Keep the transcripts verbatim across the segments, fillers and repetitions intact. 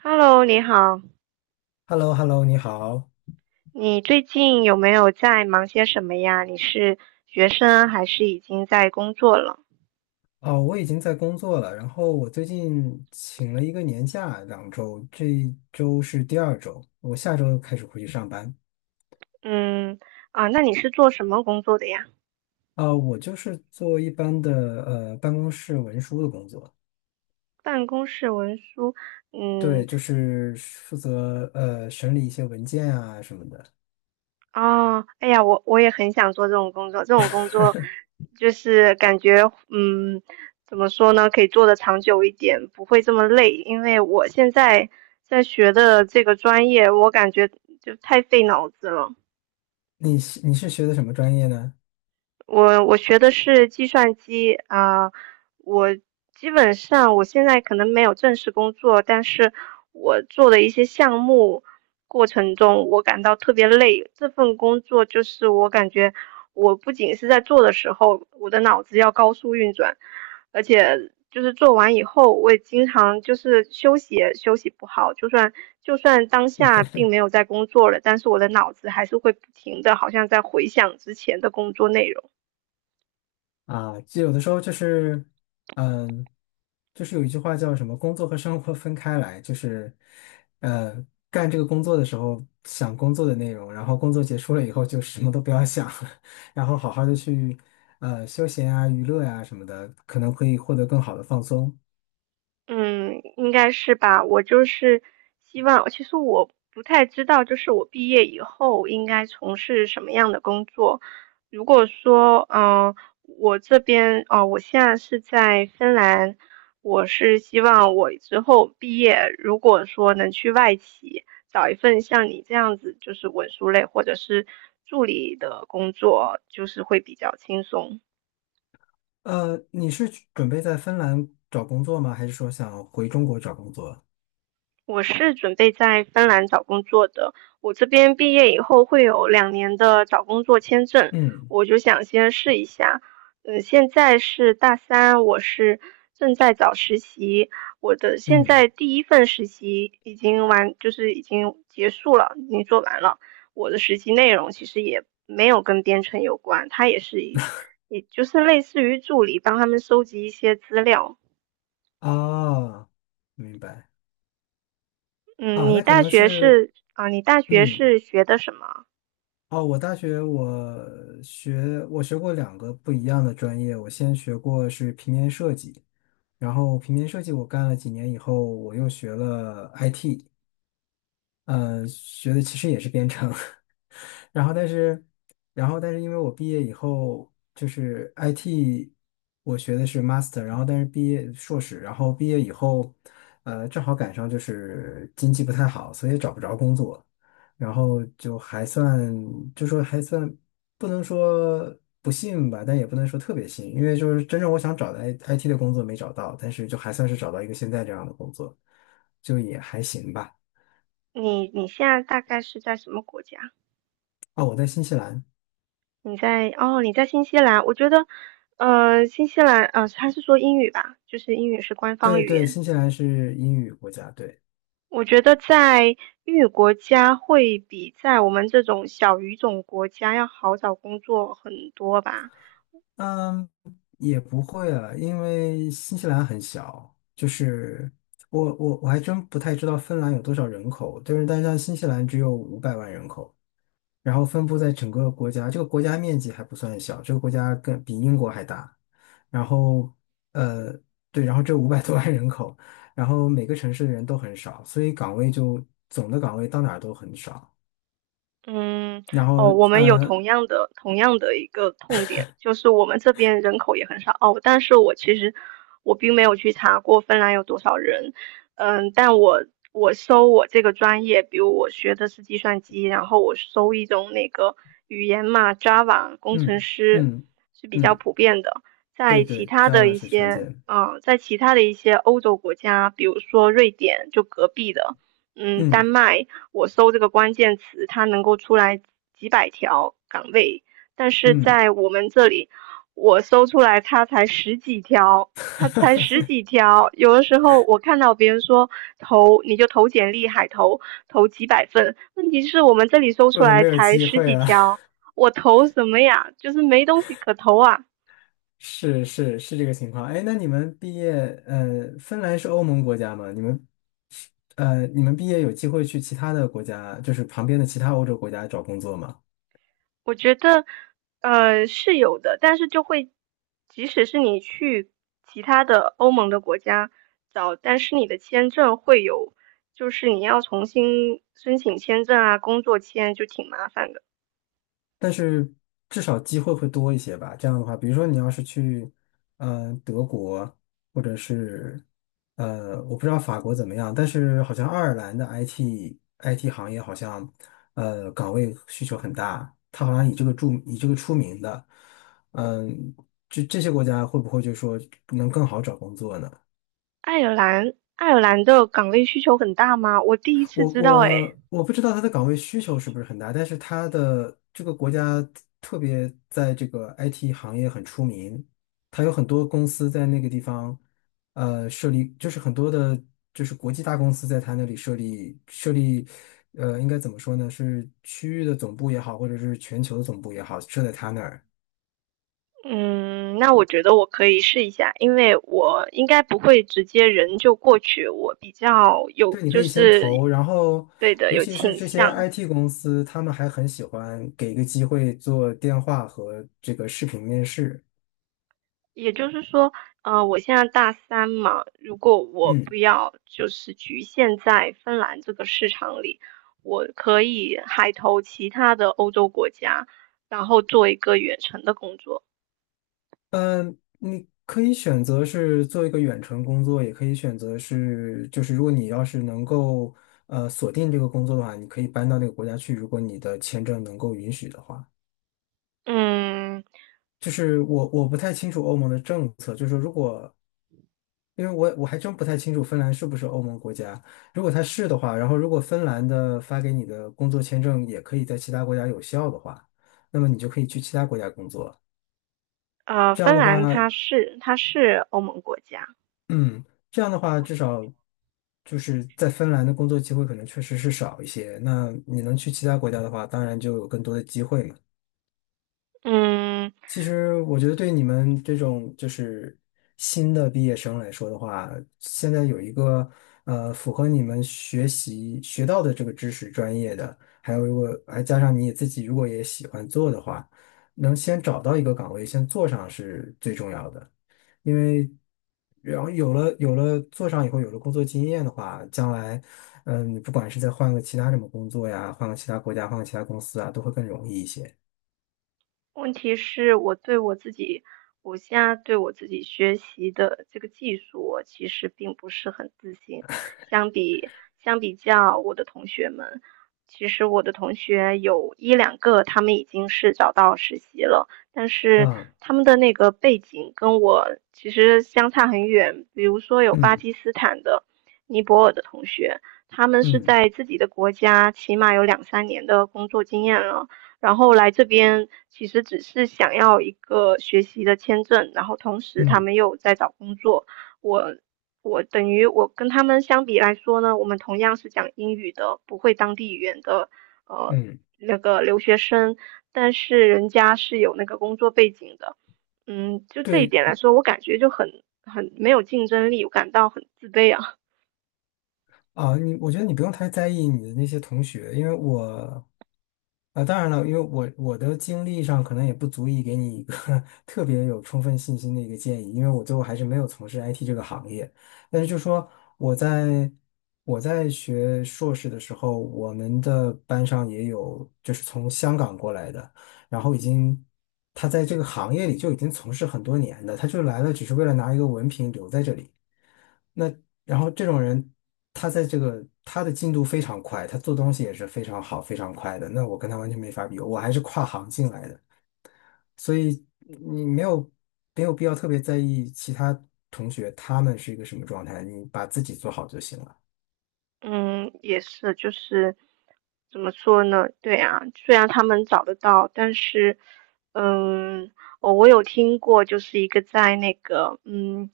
Hello，你好，h e l l o h e l l o 你好。你最近有没有在忙些什么呀？你是学生还是已经在工作了？哦，我已经在工作了，然后我最近请了一个年假，两周，这一周是第二周，我下周开始回去上班。嗯，啊，那你是做什么工作的呀？啊、我就是做一般的呃办公室文书的工作。办公室文书，对，嗯，就是负责呃审理一些文件啊什么的。哦，哎呀，我我也很想做这种工作，这种工作就是感觉，嗯，怎么说呢，可以做得长久一点，不会这么累，因为我现在在学的这个专业，我感觉就太费脑子了。你是你是学的什么专业呢？我我学的是计算机啊，我基本上我现在可能没有正式工作，但是我做的一些项目过程中，我感到特别累。这份工作就是我感觉我不仅是在做的时候，我的脑子要高速运转，而且就是做完以后，我也经常就是休息也休息不好，就算就算当下并没有在工作了，但是我的脑子还是会不停的，好像在回想之前的工作内容。啊，就有的时候就是，嗯，就是有一句话叫什么"工作和生活分开来"，就是，呃，干这个工作的时候想工作的内容，然后工作结束了以后就什么都不要想，然后好好的去，呃，休闲啊、娱乐呀、什么的，可能可以获得更好的放松。嗯，应该是吧。我就是希望，其实我不太知道，就是我毕业以后应该从事什么样的工作。如果说，嗯、我这边，哦、我现在是在芬兰，我是希望我之后毕业，如果说能去外企找一份像你这样子，就是文书类或者是助理的工作，就是会比较轻松。呃，你是去准备在芬兰找工作吗？还是说想回中国找工作？我是准备在芬兰找工作的，我这边毕业以后会有两年的找工作签证，嗯我就想先试一下。嗯，现在是大三，我是正在找实习，我的现在嗯。第一份实习已经完，就是已经结束了，已经做完了。我的实习内容其实也没有跟编程有关，它也是一，也就是类似于助理，帮他们收集一些资料。啊，明白。嗯，啊，你那可大能学是，是啊，你大学嗯。是学的什么？哦，我大学我学我学过两个不一样的专业，我先学过是平面设计，然后平面设计我干了几年以后，我又学了 I T,呃，学的其实也是编程。然后但是，然后但是因为我毕业以后就是 I T,我学的是 master,然后但是毕业硕士，然后毕业以后，呃，正好赶上就是经济不太好，所以找不着工作，然后就还算就说还算，不能说不幸吧，但也不能说特别幸，因为就是真正我想找的 I- IT 的工作没找到，但是就还算是找到一个现在这样的工作，就也还行吧。你你现在大概是在什么国家？哦，我在新西兰。你在哦，你在新西兰。我觉得，呃，新西兰，呃，他是说英语吧，就是英语是官方对语对，言。新西兰是英语国家，对。我觉得在英语国家会比在我们这种小语种国家要好找工作很多吧。嗯，也不会啊，因为新西兰很小，就是我我我还真不太知道芬兰有多少人口，但是但是像新西兰只有五百万人口，然后分布在整个国家，这个国家面积还不算小，这个国家更比英国还大，然后呃对，然后这五百多万人口，然后每个城市的人都很少，所以岗位就总的岗位到哪儿都很少，嗯，然后哦，我们有呃同样的同样的一个痛点，就是我们这边人口也很少哦，但是我其实我并没有去查过芬兰有多少人，嗯，但我我搜我这个专业，比如我学的是计算机，然后我搜一种那个语言嘛，Java 工程嗯师嗯是比较嗯，普遍的，在对其对他的，Java 一是常见些，的。嗯，在其他的一些欧洲国家，比如说瑞典，就隔壁的，嗯，丹嗯。麦。我搜这个关键词，它能够出来几百条岗位，但是嗯。在我们这里，我搜出来它才十几条，它才十 几条。有的时候我看到别人说投，你就投简历，海投，投几百份，问题是我们这里搜出我都来没有才机十会几了。条，我投什么呀？就是没东西可投啊。是是是，这个情况。哎，那你们毕业，呃，芬兰是欧盟国家吗？你们，呃，你们毕业有机会去其他的国家，就是旁边的其他欧洲国家找工作吗？我觉得，呃，是有的，但是就会，即使是你去其他的欧盟的国家找，但是你的签证会有，就是你要重新申请签证啊，工作签就挺麻烦的。但是至少机会会多一些吧。这样的话，比如说你要是去，嗯、德国，或者是，呃，我不知道法国怎么样，但是好像爱尔兰的 I T I T 行业好像，呃，岗位需求很大，它好像以这个著以这个出名的，嗯、这这些国家会不会就说能更好找工作呢？爱尔兰，爱尔兰的岗位需求很大吗？我第一次我知道，诶，我我不知道他的岗位需求是不是很大，但是他的这个国家特别在这个 I T 行业很出名，他有很多公司在那个地方，呃，设立就是很多的，就是国际大公司在他那里设立设立，呃，应该怎么说呢？是区域的总部也好，或者是全球的总部也好，设在他那儿。嗯，那我觉得我可以试一下，因为我应该不会直接人就过去，我比较有，对，你可就以先是，投，然后对的，尤有其是倾这些 向。I T 公司，他们还很喜欢给一个机会做电话和这个视频面试。也就是说，呃，我现在大三嘛，如果我不嗯，要就是局限在芬兰这个市场里，我可以海投其他的欧洲国家，然后做一个远程的工作。呃，你可以选择是做一个远程工作，也可以选择是，就是如果你要是能够呃锁定这个工作的话，你可以搬到那个国家去，如果你的签证能够允许的话。嗯，就是我我不太清楚欧盟的政策，就是说如果，因为我我还真不太清楚芬兰是不是欧盟国家，如果它是的话，然后如果芬兰的发给你的工作签证也可以在其他国家有效的话，那么你就可以去其他国家工作。呃，这样芬的话，兰它是它是欧盟国家，嗯，这样的话，至少就是在芬兰的工作机会可能确实是少一些。那你能去其他国家的话，当然就有更多的机会嘛。嗯，其实我觉得对你们这种就是新的毕业生来说的话，现在有一个呃符合你们学习学到的这个知识专业的，还有如果还加上你自己如果也喜欢做的话，能先找到一个岗位先做上是最重要的，因为，然后有了有了做上以后有了工作经验的话，将来，嗯，你不管是再换个其他什么工作呀，换个其他国家，换个其他公司啊，都会更容易一些问题是我对我自己，我现在对我自己学习的这个技术，我其实并不是很自信。相比相比较我的同学们，其实我的同学有一两个他们已经是找到实习了，但是啊。他们的那个背景跟我其实相差很远。比如说有巴嗯基斯坦的、尼泊尔的同学，他们是嗯。在自己的国家起码有两三年的工作经验了。然后来这边其实只是想要一个学习的签证，然后同时他嗯们又在找工作。我我等于我跟他们相比来说呢，我们同样是讲英语的，不会当地语言的呃嗯，那个留学生，但是人家是有那个工作背景的。嗯，就这一对点来说，我感觉就很很没有竞争力，我感到很自卑啊。啊，你，我觉得你不用太在意你的那些同学，因为我，啊，当然了，因为我我的经历上可能也不足以给你一个 特别有充分信心的一个建议，因为我最后还是没有从事 I T 这个行业。但是就说，我在我在学硕士的时候，我们的班上也有就是从香港过来的，然后已经，他在这个行业里就已经从事很多年的，他就来了只是为了拿一个文凭留在这里。那。然后这种人，他在这个，他的进度非常快，他做东西也是非常好、非常快的。那我跟他完全没法比，我还是跨行进来的，所以你没有没有必要特别在意其他同学他们是一个什么状态，你把自己做好就行了。嗯，也是，就是怎么说呢？对啊，虽然他们找得到，但是，嗯，我我有听过，就是一个在那个嗯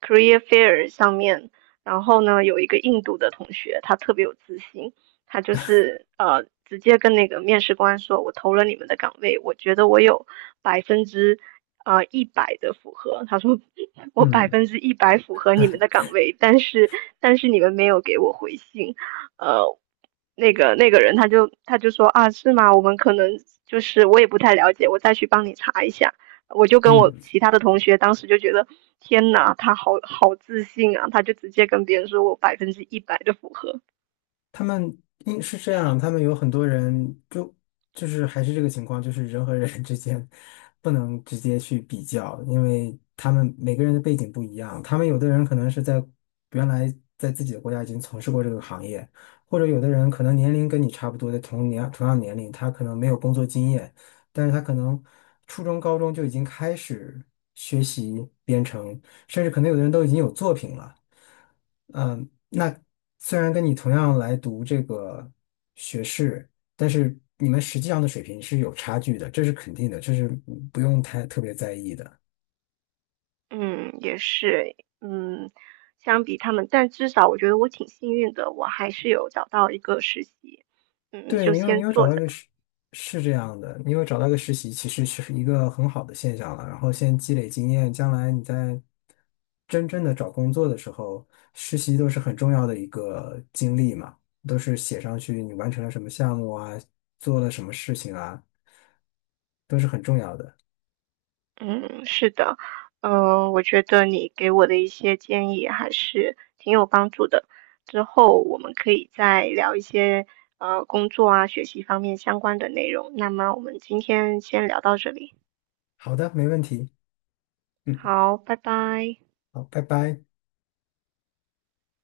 career fair 上面，然后呢，有一个印度的同学，他特别有自信，他就是呃直接跟那个面试官说，我投了你们的岗位，我觉得我有百分之呃一百的符合。他说我百嗯分之一百符合你们的岗位，但是但是你们没有给我回信，呃。那个那个人他就他就说啊是吗？我们可能就是我也不太了解，我再去帮你查一下。我就跟我嗯。其他的同学当时就觉得天呐，他好好自信啊！他就直接跟别人说我百分之一百的符合，他们应是这样，他们有很多人就，就是还是这个情况，就是人和人 之间不能直接去比较，因为他们每个人的背景不一样。他们有的人可能是在原来，在自己的国家已经从事过这个行业，或者有的人可能年龄跟你差不多的同年同样年龄，他可能没有工作经验，但是他可能初中、高中就已经开始学习编程，甚至可能有的人都已经有作品了。嗯，那虽然跟你同样来读这个学士，但是你们实际上的水平是有差距的，这是肯定的，这是不用太特别在意的。嗯，也是，嗯，相比他们，但至少我觉得我挺幸运的，我还是有找到一个实习，嗯，对，就你有先你有找做到一着个吧。实是这样的，你有找到一个实习，其实是一个很好的现象了。然后先积累经验，将来你在真正的找工作的时候，实习都是很重要的一个经历嘛，都是写上去你完成了什么项目啊，做了什么事情啊，都是很重要的。嗯，是的，嗯，我觉得你给我的一些建议还是挺有帮助的，之后我们可以再聊一些呃工作啊、学习方面相关的内容。那么我们今天先聊到这里，好的，没问题。嗯，好，拜拜。好，拜拜。